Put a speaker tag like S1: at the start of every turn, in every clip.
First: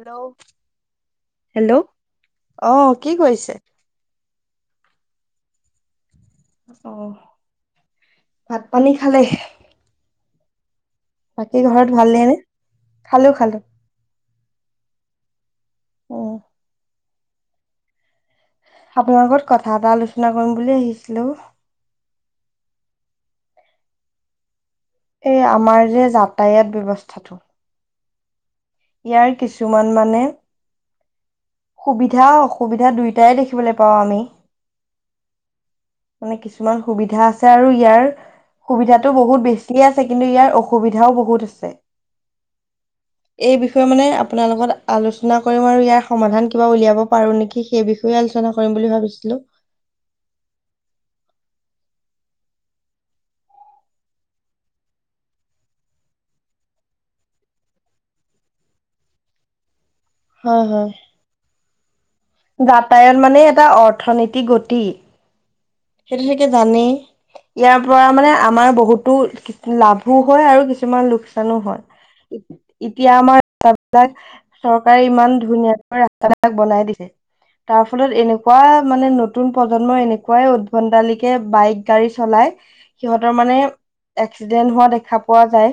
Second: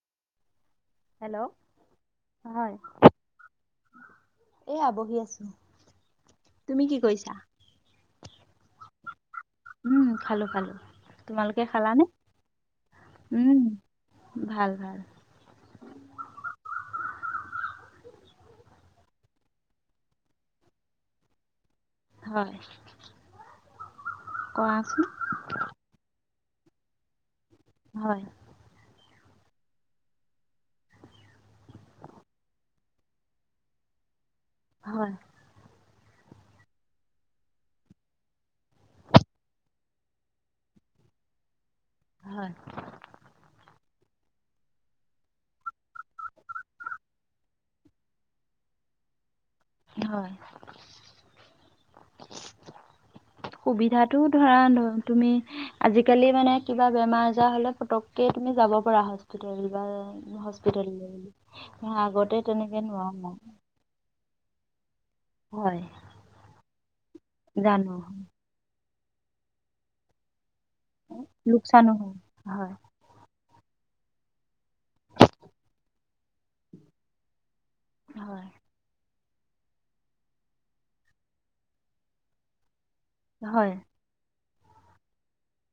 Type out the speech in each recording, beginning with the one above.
S1: Hello, hello,
S2: হয়।
S1: অ', কি কৰিছে।
S2: এয়া বহি আছো। তুমি
S1: অ
S2: কি কৰিছা?
S1: ভাত পানী খালে
S2: উম, খালো-খালো।
S1: বাকী ঘৰত ভালেইনে?
S2: উম, ভাল-ভাল।
S1: উম আপোনাৰ লগত কথা এটা আলোচনা কৰিম বুলি আহিছিলো।
S2: হয়। কোৱাচ
S1: এই, আমাৰ যে যাতায়াত ব্যৱস্থাটো।
S2: হয়।
S1: ইয়াৰ কিছুমান মানে সুবিধা অসুবিধা দুয়োটাই দেখিবলে পাওঁ আমি।
S2: হয়।
S1: মানে কিছুমান সুবিধা আছে আৰু ইয়াৰ সুবিধাটো বহুত বেছিয়ে আছে কিন্তু ইয়াৰ অসুবিধাও বহুত আছে।
S2: হয়।
S1: এই বিষয়ে মানে আপোনালগত আলোচনা কৰিম আৰু ইয়াৰ সমাধান কিবা উলিয়াব পাৰো নেকি, সেই বিষয়ে আলোচনা কৰিম বুলি ভাবিছিলো।
S2: হয়।
S1: [inaudible]
S2: সুবিধাটো ধৰা ধৰ তুমি আজিকালি মানে কিবা বেমাৰ আজাৰ হলে পতককে তুমি যাব পাৰা হস্পিটেল বা
S1: হয় হয়
S2: হস্পিটেল
S1: যাতায়ত মানে এটা অৰ্থনীতি গতি।
S2: হয়
S1: সেইটো থাকে জানেই, ইয়াৰ
S2: জানো
S1: পৰা মানে আমাৰ বহুত লাভো হয় আৰু কিছুমান লোকচানো হয়,
S2: হয়
S1: এতিয়া আমাৰ ৰাস্তাবিলাক চৰকাৰে ইমান ধুনীয়াকৈ ৰাস্তাবিলাক বনাই দিছে। তাৰ ফলত
S2: হয়
S1: এনেকুৱা মানে নতুন প্ৰজন্ম এনেকুৱাই ভণ্ডালিকে বাইক গাড়ী চলাই সিহঁতৰ মানে
S2: হয়
S1: এক্সিডেণ্ট হোৱা দেখা পোৱা যায়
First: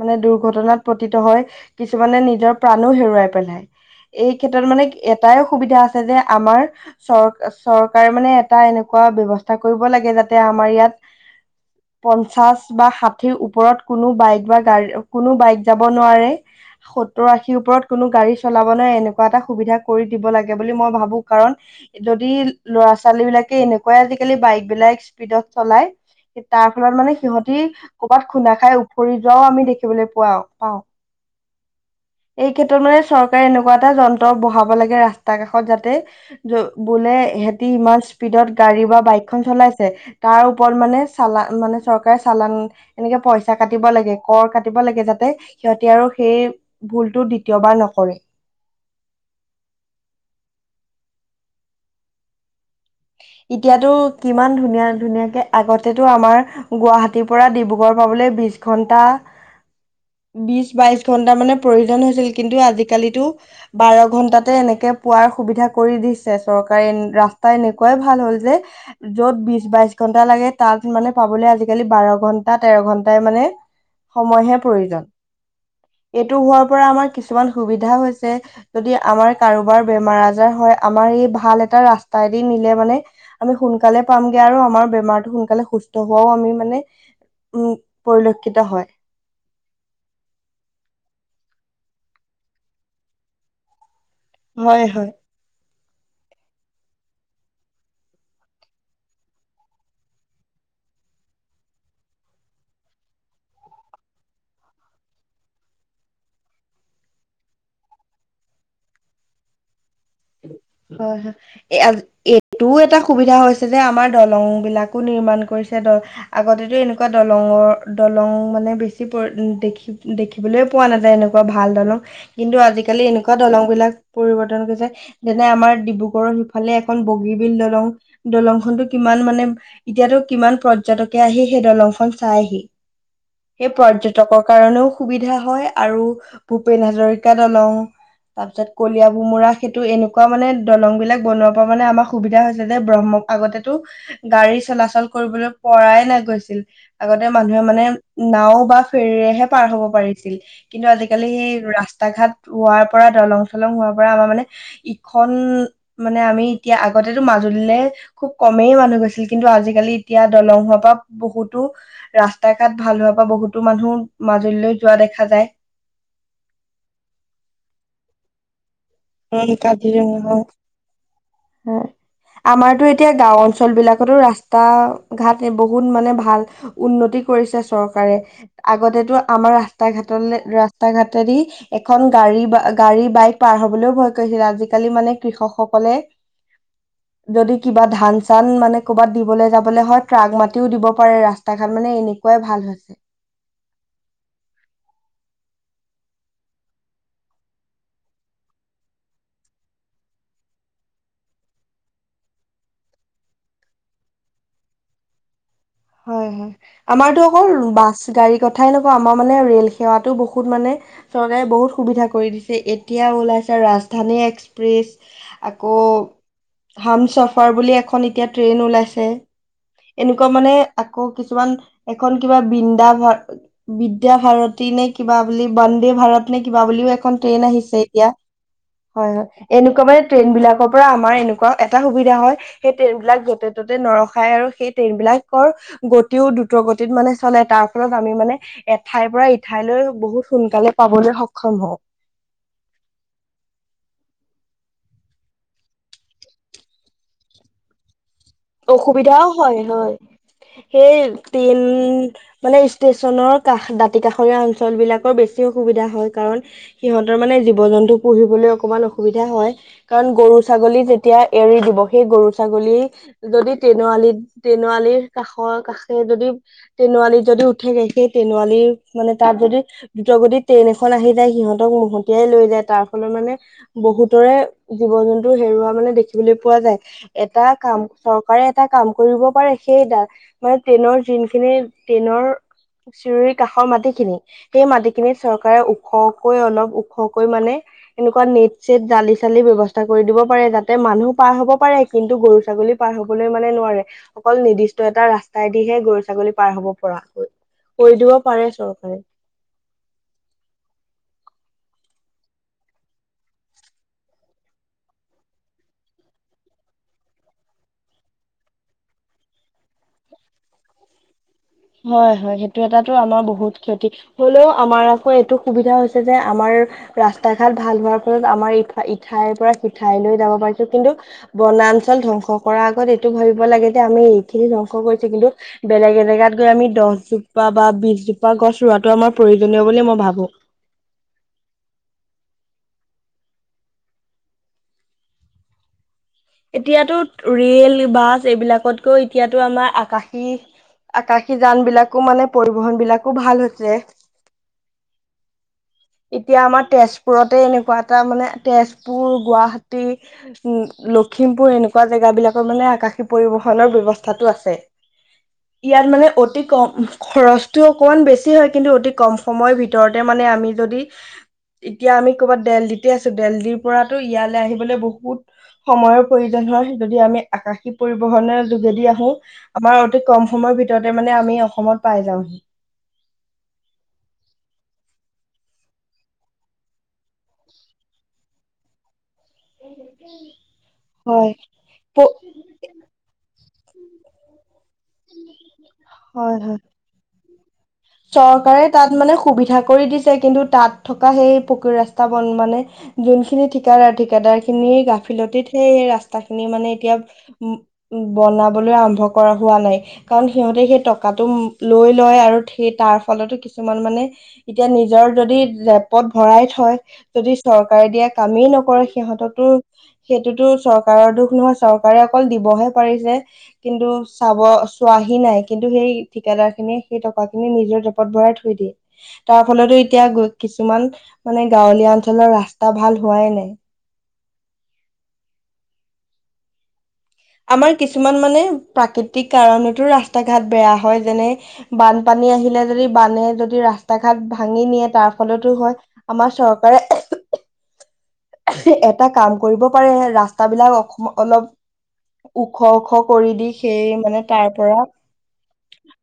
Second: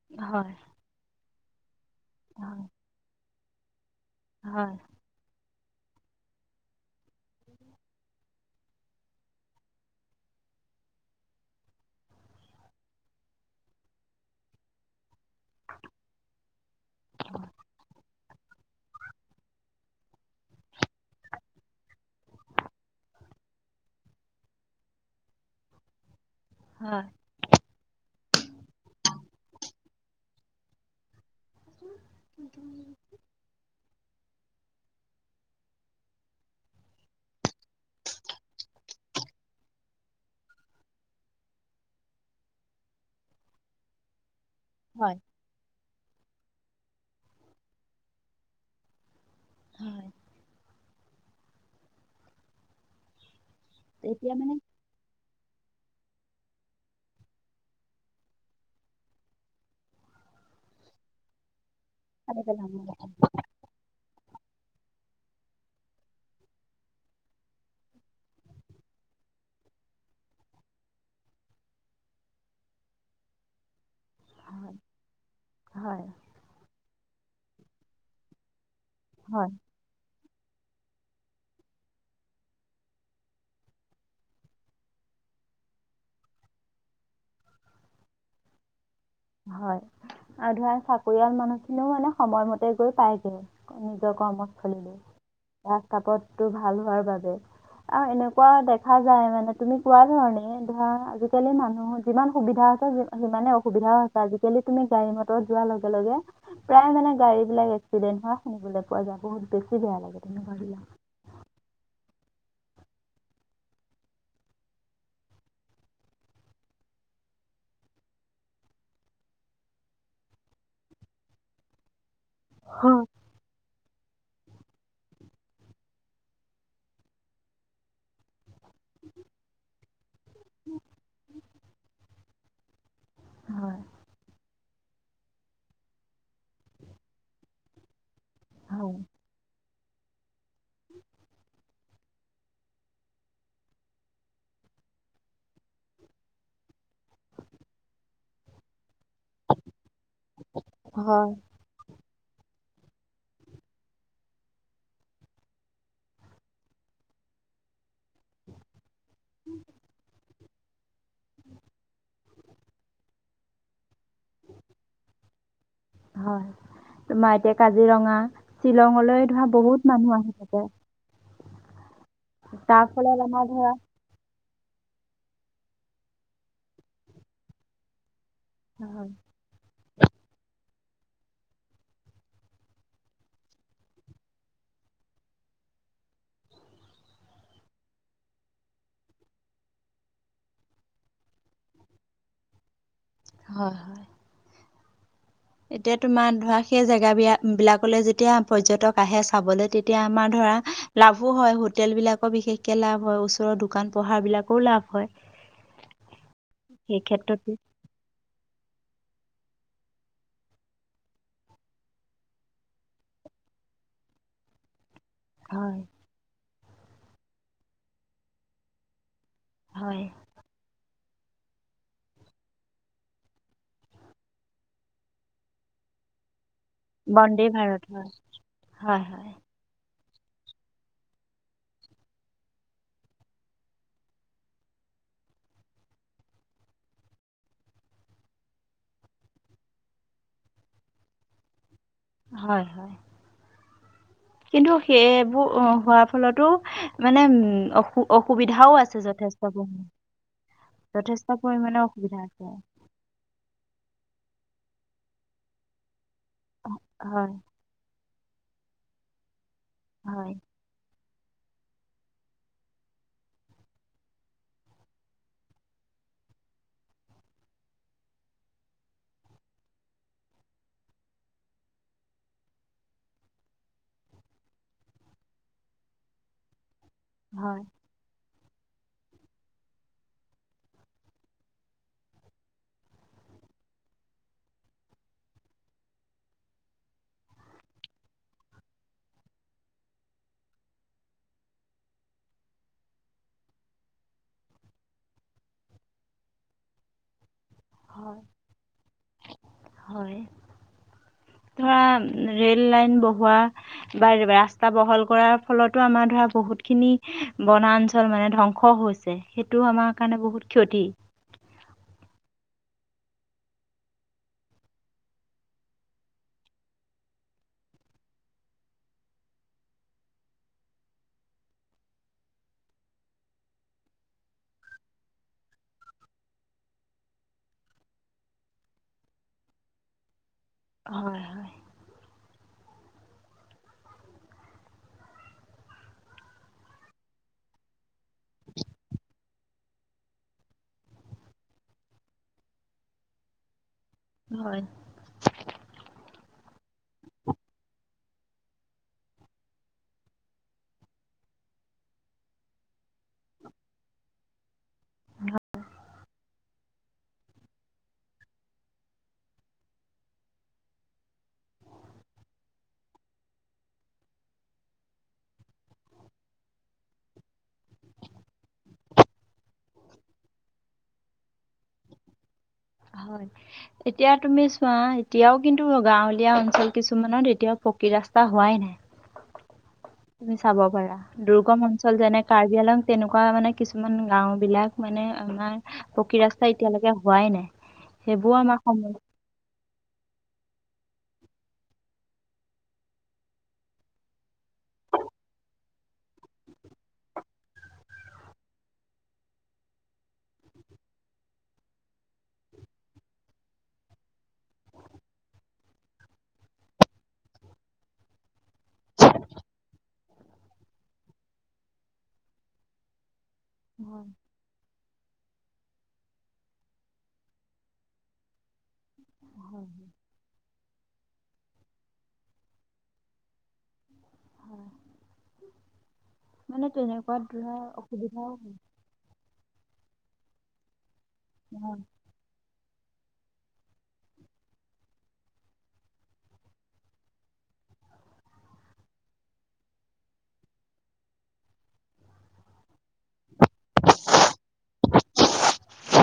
S1: মানে
S2: হয় হয়
S1: দুৰ্ঘটনাত পতিত হয়। কিছুমানে নিজৰ
S2: হয়
S1: প্ৰাণো হেৰুৱাই পেলাই, এই ক্ষেত্ৰত
S2: হয়
S1: মানে এটাই সুবিধা আছে যে আমাৰ চৰ চৰকাৰে মানে এটা এনেকুৱা এনেকুৱা ব্যবস্থা কৰিব লাগে যাতে আমাৰ ইয়াত পঞ্চাশ বা ষাঠিৰ ওপৰত কোনো বাইক বা গাড়ী কোনো বাইক যাব নোৱাৰে, সত্তৰ আশীৰ ওপৰত কোনো গাড়ী চলাব নোৱাৰে এনেকুৱা এটা সুবিধা কৰি দিব লাগে, বুলি মই ভাবো কাৰণ, যদি ল'ৰা ছোৱালী বিলাকে এনেকুৱা হয় আজিকালি বাইক বিলাক এনেকুৱা স্পীদত চলাই তাৰ ফলত
S2: হয়
S1: মানে সিহতি কৰবাত খুন্দা খাই উওফৰি যোৱাও আমি দেখিবলৈ পোৱা পাওঁ। এই ক্ষেত্ৰত মানে চৰকাৰে এনেকুৱা এটা যন্ত্ৰ বহাব লাগে ৰাস্তা কাষত যাতে বোলে সতি ইমান স্পীডত গাড়ী বা বাইকখন চলাইছে তাৰ ওপৰত মানে চালান মানে চৰকাৰে চালান, এনেকে পইচা কাটিব লাগে কৰ কাটিব লাগে
S2: হয়
S1: যাতে সিহঁতি আৰু সেই ভুলটো দ্বিতীয়বাৰ নকৰে।
S2: হয় [unintelligible]
S1: এতিয়াতো
S2: এতিয়া মানে
S1: কিমান ধুনীয়া ধুনীয়াকে আগতেতো আমাৰ গুৱাহাটীৰ পৰা ডিব্ৰুগড় পাবলৈ বিশ ঘন্টা বিশ বাইশ ঘন্টা মানে প্ৰয়োজন হৈছিল,
S2: কাটি
S1: কিন্তু
S2: পেলাব লাগে
S1: আজিকালিতো বাৰ ঘন্টাত ততে এনেকে পোৱাৰ সুবিধা কৰি দিছে চৰকাৰে ৰাস্তাই ভাল হ'ল যে য'ত বিশ, বাইশ ঘন্টা লাগে তাত মানে পাবলৈ আজিকালি বাৰ ঘন্টা তেৰ ঘণ্টাই মানে সময়হে
S2: হয়
S1: প্ৰয়োজন
S2: হয়
S1: এইটো হোৱাৰ পৰা আমাৰ কিছুমান সুবিধা হৈছে। যদি আমাৰ
S2: হয়
S1: কাৰোবাৰ বেমাৰ আজাৰ হয় আমাৰ এই ভাল এটা ৰাস্তাই নিলে মানে আমি সোনকালে পামগে আৰু আমাৰ বেমাৰটো সোনকালে সুস্থ হোৱাও আমি মানে উম, পৰিলক্ষিত হয়।
S2: হয় আৰু ধৰা চাকৰিয়াল মানুহ খিনিও মানে সময়মতে গৈ পায়গৈ।
S1: হয়
S2: কৰ্মস্থলিলৈ
S1: হয়
S2: ৰাস্তাপথটো ভাল হোৱাৰ বাবে। আৰু এনেকুৱা দেখা যায়। মানে তুমি কোৱা ধৰণে ধৰা আজিকালি মানুহ যিমান সুবিধা সিমানে অসুবিধাও আছে। আজিকালি তুমি গাড়ী মটৰত যোৱাৰ লগে, লগে, প্ৰায় মানে গাড়ী বিলাক এক্সিডেন্ট হোৱা শুনিবলৈ পোৱা যায়। বহুত বেছি। বেয়া লাগে তেনেকুৱাবিলাক
S1: হয়, হয়, এ। এইটোও এটা সুবিধা হৈছে যে আমাৰ দলং বিলাকো নিৰ্মাণ কৰিছে, দল আগতেতো এনেকুৱা দলং দলঙৰ দলং মানে বেছি দেখি দেখিবলৈ পোৱা নাযায়। এনেকুৱা ভাল দলং। কিন্তু আজিকালি
S2: হয়
S1: এনেকুৱা দলং বিলাক পৰিৱৰ্তন হৈছে। যেনে আমাৰ ডিব্ৰুগড়ৰ সিফালে এখন বগীবল দলং, দলংখনতো কিমান মানে এতিয়াতো কিমান পৰ্যটকে আহি সেই দলংখন চাইহি সেই
S2: হয়
S1: পৰ্যটকক কাৰণেও সুবিধা হয়, আৰু ভূপেন হাজৰিক দলং তাৰ পিছত
S2: হয়
S1: কলিয়াভোমোৰা সেইটো এনেকুৱা মানে দলং বিলাক বনোৱাৰ পৰা মানে আমাক সুবিধা হৈছে যে ব্ৰহ্ম আগতেতো গাড়ী চলাচল কৰিবলৈ পৰাই না গৈছিল। আগতে মানুহে মানে নাও বা ফেৰিৰেহে পাৰ হ'ব পাৰিছিল। কিন্তু আজি কালি
S2: হয়
S1: সি ত্তা ঘাত হোৱাৰ পৰা দলং, চলং হোৱাৰ পৰা আমাৰ মানে ইখন মানে আমি এতিয়া আগতেতো মাজুলীলৈ খুব কমেই মানুহ গৈছে। ছিল কিন্তু আজিকালি এতিয়া দলং হোৱাৰ পৰা বহুতো ৰাস্তা, ঘাট ভাল হোৱাৰ পৰা বহুতো মানুহ মাজুলীলৈ যোৱা দেখা যায়। তাই
S2: হয় তোমাৰ এতিয়া কাজিৰঙা শ্বিলঙলৈ
S1: উম
S2: ধৰা বহুত
S1: কাজিৰঙা
S2: মানুহ আহি
S1: হয়
S2: থাকে।
S1: হয়,
S2: তাৰ
S1: আমাৰতো এতিয়া
S2: ফলত
S1: গাও
S2: আমাৰ
S1: অঞ্চল
S2: ধৰা
S1: বিলাকতো ৰাস্ত তটা ঘাট বহুত মানে ভাল উন্নতি কৰিছে চৰকাৰে। আগতেতো
S2: হয়
S1: আমাৰ ৰাস্তা, ঘাট, ৰাস্তা, ঘাটেদি এখন গাড়ী, গাড়ী বাইক পাৰ হবলৈও ভয় কৰিছিল আজিকালি মানে কৃষকসকলে যদি কিবা ধান চান মানে কৰ'বাত দিবলৈ যাবলৈ হয় ট্ৰাক মাতিও দিব পাৰে ৰাস্তা ঘাত মানে এনে এনেকুৱাই ভাল হৈছে।
S2: হয়, হয়। এতিয়া তোমাৰ ধৰা সেই জেগা বি বিলাকলৈ যেতিয়া পৰ্যটক আহে চাবলৈ তেতিয়া আমাৰ ধৰা ধ, লাভো হয়। হোটেল বিলাকৰ বিশেষকে লাভ হয়। ওচৰৰ দোকান পোহাৰ বিলাকও লাভ হয়।
S1: হয়, হয়,
S2: সেই
S1: আমাৰতো অকল
S2: ক্ষেত্ৰতো
S1: বাছ গাড়ী কথা কথাই নকওঁ আমাৰ মানে ৰেলেৱাতো বহুত মানে চৰকাৰে বহুত সুবিধা কৰি দিছে। এতিয়া ওল ৰাজধানী এক্সপ্ৰেছ আকৌ
S2: হয়
S1: হাম চফাৰ বুলি এখন এতিয়া ট্ৰেইন ওলাইছে।
S2: হয়
S1: এনেকুৱা মানে আকৌ কিছুমান এখন কিবা বৃন্দা ভাৰ বিদ্যা ভাৰতী নে কিবা বুলি ব ভাৰত নে, কি'বা বুলি এ, ট্ৰেইন
S2: বন্দে
S1: আহিছে
S2: ভাৰত
S1: এতিয়া
S2: হয়
S1: হয়, হয়, এনে ট্ৰেইন বিলাকৰ পৰা আমাৰ এনেকুৱা এটা সুবিধা হয়। সেই ট্ৰেইন বিলাক যতে ত'তে নৰখাই আৰু সেই ট্ৰেইন বিলাক। গতিও দ্ৰুত গতিত মানে চলে। তাৰ ফলত আমি মানে এঠাইৰ পৰা ইঠাইলৈ বহুত সোনকালে পাবলৈ সক্ষম হওঁক।
S2: হয়, হয়। কিন্তু সেইবোৰ হোৱাৰ ফলতো মানে উম, অসু অসুবিধাও আছে
S1: অসুবিধাও
S2: যথেষ্ট
S1: হয়
S2: খিনি।
S1: হয় সেই ট্ৰেইন মানে ষ্টেচনৰ কাষ [unintelligible] কাষৰীয়া অঞ্চল বিলাকৰ বেছি অসুবিধা হয়, কাৰণ সিহঁতৰ
S2: হয়
S1: মানে জীৱ জন্তু পুহিবলৈ অকণমান অসুবিধা হয়, কাৰণ
S2: হয়
S1: গৰু ছাগলী যে তিয়া এৰি দিব সেই গৰু ছাগলীৰ যদি তেনুৱালী তেনুৱালীৰ কাষৰ কাষে যদি তেনুৱালীত যদি উঠেগে সেই [unintelligible] মানে তাত যদি দ্ৰুতগতি ট্ৰেইন এখন আহি যায় সিহঁতক মতিয়াই লৈ যায় তাৰ ফলত মান মানে বহুতৰে জীৱ জন্তু হেৰুৱা মানে দেখিবলৈ পোৱা যায়, এটা
S2: হয়
S1: কাম চৰকাৰে এটা কাম কৰিব পাৰে সেই মানে ট্ৰেইনৰ যোনখিনি ট্ৰেইনৰ চিঞৰিৰ কাষৰ মাটিখিনি সেই মাটিখিনিত চৰকাৰে ওখকৈ অলপ ওখকৈ মানে এনেকুৱা নেট চেট জালি চালি ব্য্ৱস্থা কৰি দিব পাৰে যাতে মানুহ পাৰ হব পাৰে কিন্তু গৰু ছাগলী পাৰ হ'বলৈ মানে নোৱাৰে অকল নিৰ্দিষ্ট এটা ৰাস্তাইদিহে গৰু ছাগলী পাৰ হ'ব পৰাকৈ। কৰি দিব
S2: হয়
S1: পাৰে চৰকাৰে।
S2: হয় ধৰা ৰে'ল লাইন বহোৱা বা ৰাস্তা বহল কৰাৰ ফলতো আমাৰ ধৰা বহুত বহুত খিনি বনাঞ্চল মানে ধ্বংস হৈছে সেইটোও আমাৰ কাৰণে বহুত ক্ষতি।
S1: হয় হয় সেইটো এটাাতো আমাৰ বহুত ক্ষতি, হলেও আমাৰ আকৌ এইটো সুবিধা হৈছে যে আমাৰ ৰাস্তা ঘাট ভাল হোৱাৰ ফত আমাৰ ইঠাইৰ পৰা সিঠাইলৈ যাব পাৰিছো কিন্তু বনা অঞ্চল ধ্বংস কৰাৰ আগত এইটো ভাবিব লাগে যে আমি এইখিনি ধ্বংস কৰিছো কিন্তু বেলেগ এজেগাত আমি দহজোপা বা বিশজোপা গছ ৰোৱটো আমাৰ প্ৰয়োজনীয় বুলি মই ভাবো।
S2: হয়, হয়।
S1: এতিয়াতো ৰেল বাছ এইবিলাকতকৈও এতিয়াতো আমাৰ আকাশী আকাশী যান বিলাকো মানে পৰিবহন বিলাকো ভাল হৈছে।
S2: হয়।
S1: [inaudible] এতিয়া আমাৰ তেজপুৰতে এনেকুৱা এটা মানে তেজপুৰ গুৱাহাটী উ লক লক্ষ্মীমপুৰ এনেকুৱা জেগাবিলাকত মানে আকাশী পৰিবহনৰ ব্যৱস্থাটো আছে। ইয়াত মানে অতি কম খৰচটো অকমান বেছি হয় কিন্তু অতি কম সময়ৰ ভিতৰতে মানে [unintelligible] আমি যদি এতিয়া আমি কবাত দেল্লিতে আছো দেল্লিৰ পৰাতো ইয়ালৈ আহিবলৈ বহুত সময়ৰ প্ৰয়োজন হয় যদি আমি আকাশী পৰিবহনেৰ যোগেদি আহো আমাৰ অতি কম সময়ৰ ভিত [unintelligible] মানে আমি অসমত পাই যাওঁ হি।
S2: হয়। এতিয়া তুমি চোৱা এতিয়াও কিন্তু গাঁৱলীয়া অঞ্চল কিছুমানত এতিয়াও পকি ৰাস্তা হোৱাই নাই। তুমি চাব পাৰা
S1: হয়
S2: দুৰ্গম
S1: প
S2: অঞ্চল যেনে, কাৰ্বি আলং তেনেকুৱা মানে কিছুমান গাঁও বিলাক মানে আমাৰ পকী
S1: হয়
S2: ৰাস্তা
S1: হয়
S2: এতিয়ালৈকে হোৱাই নাই। সেইবোৰ আমাৰ
S1: চৰকাৰে
S2: সম
S1: তাত মানে সুবিধা কৰি দিছে, কিন্তু তাত থকা সেই পকী ৰাস্তা বন মানে যোনখিনি ঠিকাদাৰ, ঠিকাদাৰ খিনি হেই গাফিলতিত হে এই ৰাস্তা খিনি মানে এতিয়া উ, বনাবলৈ আৰম্ভ কৰা হোৱা নাই। পাৰে, কাৰণ সিহঁতে সেই টকাটো লৈ লয় আৰু সেই তাৰ ফলতো কিছুমান মানে এতিয়া নিজৰ যদি জেপটত ভৰাই থয় যদি চৰ চৰকাৰে দিয়া কামেই নকৰে সিহঁতেটো সেইটোতো চৰকাৰৰ দুখ নহয় চৰকাৰে অকল দিব হে [unintelligible] পাৰিছে কিন্তু
S2: হয়
S1: চাব চোৱাহি নাই। কিন্তু সেই থিকাদাৰ খিনিয়ে সেই টকা খিনি নিজৰ জেপত ভৰাই থৈ দিয়ে। তাৰ ফলতো এতিয়া কিছুমান মানে গাঁৱলীয়া অঞ্চলৰ ৰাস্তা ভাল হোৱাই নাই।
S2: হয়। মানে তেনেক
S1: আমাৰ কিছুমান মানে প্ৰাকৃতিক কাৰণতো ৰাস্তা ঘাট বেয়া হয় যেনে
S2: হয়
S1: বানপানী আহিলে যদি বানে যদি ৰাস্তা ঘাট ভাঙি নিয়ে তাৰ ফলতো হয়, আমাৰ চৰকাৰে [inaudible] এটা কাম কৰিব পাৰে ৰাস্তাবিলাক অলপ ওখ - ওখ কৰি দি সেই মানে তাৰ পৰা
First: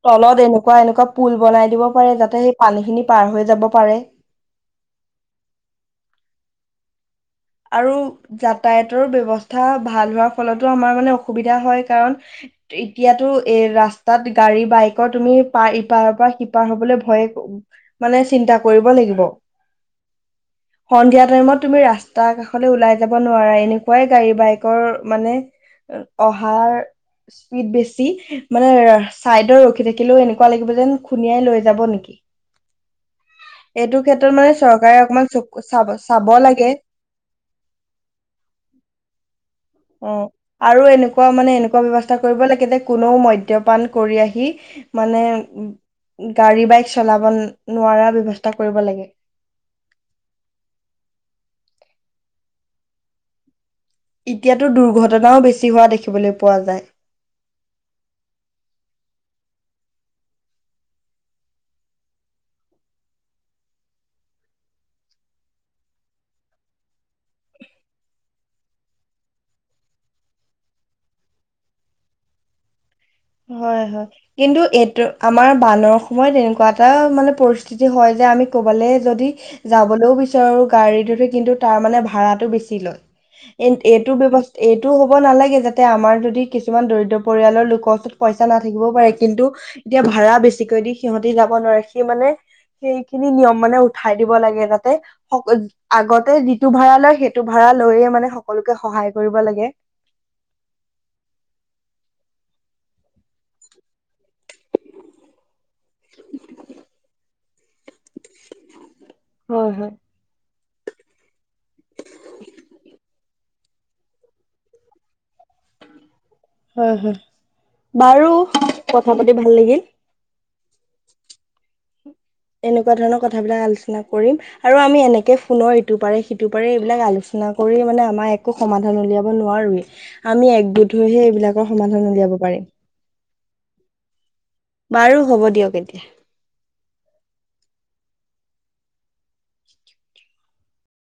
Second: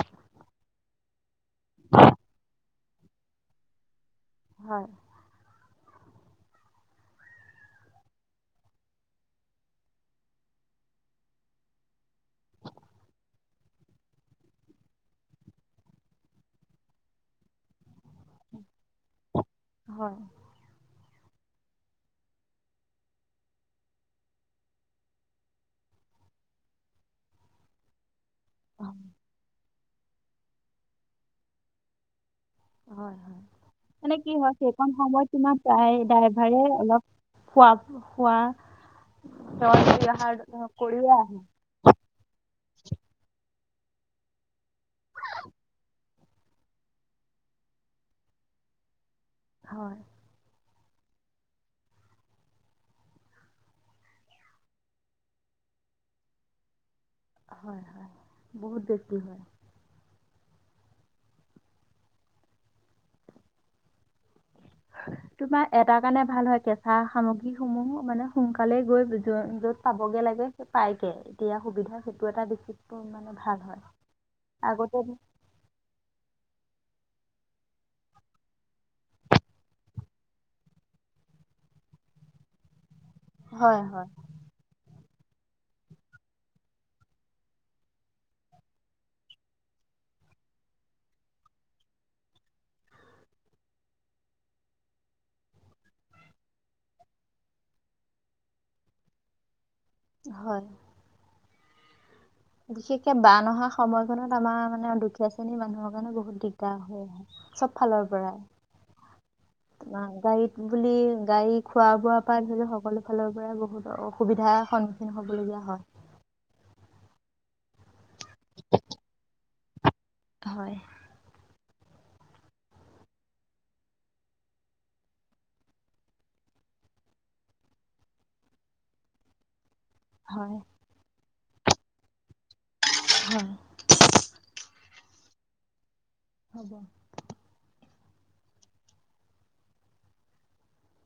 S1: তলত এনেকুৱা এনেকুৱা পুল বনাই দিব পাৰে যাতে সেই পানী খিনি পাৰ হৈ যাব পাৰে।
S2: হয়।
S1: আৰু যাতায়াতৰ ব্যৱস্থা ভাল হোৱাৰ ফলতো আমাৰ মানে অসুবিধা হয় কাৰণ এতিয়াতো, এ, ৰাস্তাত গাড়ী বাইকৰ তুমি পাৰ ইপাৰৰ পৰা সিপাৰ হবলৈ ভয়ে উ, মানে চিন্তা কৰিব লাগিব।
S2: হয়।
S1: সন্ধিয়া টাইমত তুমি ৰাস্তাৰ কাষলৈ ওলাই যাব নোৱাৰা এনেকুৱাই গাড়ী বাইকৰ মানে অহাৰ স্পীড বেছি মানে
S2: হয়
S1: চাইড ৰখি থাকিলেও এনেকুৱা লাগিব যেন খুনিয়াই লৈ যাব নেকি
S2: হয়, হয়,
S1: এইটো
S2: মানে
S1: ক্ষেত্ৰত
S2: কি হয়, সেইখন
S1: চৰকাৰে অকমান
S2: সময়ত তোমাক
S1: চকু চাব
S2: প্ৰায়
S1: চাব
S2: ড্ৰাইভাৰে
S1: লাগে
S2: অলপ খোৱা, খোৱা সেৱন কৰি
S1: অ',
S2: অহাৰ
S1: আৰু
S2: কৰিয়ে
S1: এনেকুৱা
S2: আহে
S1: মানে, এনেকুৱা ব্যৱস্থা কৰিব লাগে যে কোনেও মদ - মদ্যপান কৰি আহি মানে - গাড়ী বাইক চলাব নোৱাৰা ব্যৱস্থা কৰিব লাগে।
S2: হয়।
S1: এতিয়াতো দুৰ্ঘটনাও বেছি হোৱা দেখিবলৈ পোৱা যায়।
S2: হয় - হয় বহুত দেছি হয়।
S1: [inaudible]
S2: তোমাৰ এটাৰ কাৰণে ভাল হয় কেঁচা সামগ্ৰীসমূহো মানে সোনকালে গৈ বিজয় য'ত পাব পাবগে লাগে সেই পাইগে, এতিয়া সুবিধা সেইটো এটা বেছিক -
S1: হয় -হয়, কিন্তু, এইটো আমাৰ বানৰ সময় এনেকুৱা এটা এটা মানে পৰিস্থিতি হয় যে আমি ক'বালে যদি যাবলৈও বিচাৰোঁ গাড়ীটোতে, কিন্তু তাৰ তাৰমানে ভাড়াতটো বেছি লয়। এন,
S2: হয় হয়
S1: এইটো ব্যৱস্থা, এইটো হ'ব নালাগে যাতে আমাৰ যদি কিছুমান দৰিদ্ৰ পৰিয়ালৰ লোকৰ ওচৰত পইচা নাথাকিবও পাৰে কিন্তু এতিয়া ভাড়া বেছিকৈ দি সিহঁতি যাব নোৱাৰে সি মানে সেইখিনি নিয়ম মানে উঠাই দিব লাগে, যাতে সকল, আগতে যিটো ভাড়া লয় সেইটো ভাড়া লৈয়ে মানে সকলোকে সহায় কৰিব লাগে।
S2: হয়। বিশেষকে বান অহা সময়কনত আমাৰ মানে দুখীয়া শ্ৰেণীৰ মানুহৰ কাৰণে বহুত দিগদাৰ হয়, চব ফালৰ পৰাই
S1: হয় হয়
S2: তোমাৰ গাড়ীত বুলি, গাড়ী খোৱা- বোৱাৰ পৰা ধৰি লও সকলো ফালৰ পৰা বহুত অসুবিধাৰ সন্মুখীন হ'বলগীয়া হয়।
S1: হয়- হয়, বাৰু কথা পাতি ভাল লাগিল
S2: হয়।
S1: এনেকুৱা ধৰণৰ কথাবিলাক আলোচনা কৰিম, আৰু আমি এনেকে ফোনৰ ইটো পাৰে সিটো পাৰে এইবিলাক আলোচনা না কৰি মানে, আমাৰ একো সমাধান উলিয়াব নোৱাৰোৱেই। আমি
S2: হয়
S1: একগোট হৈ হে এইবিলাকৰ সমাধান উলিয়াব পাৰিম।
S2: হয়।
S1: বাৰু, হ'ব দিয়ক এতিয়া।
S2: হ'ব।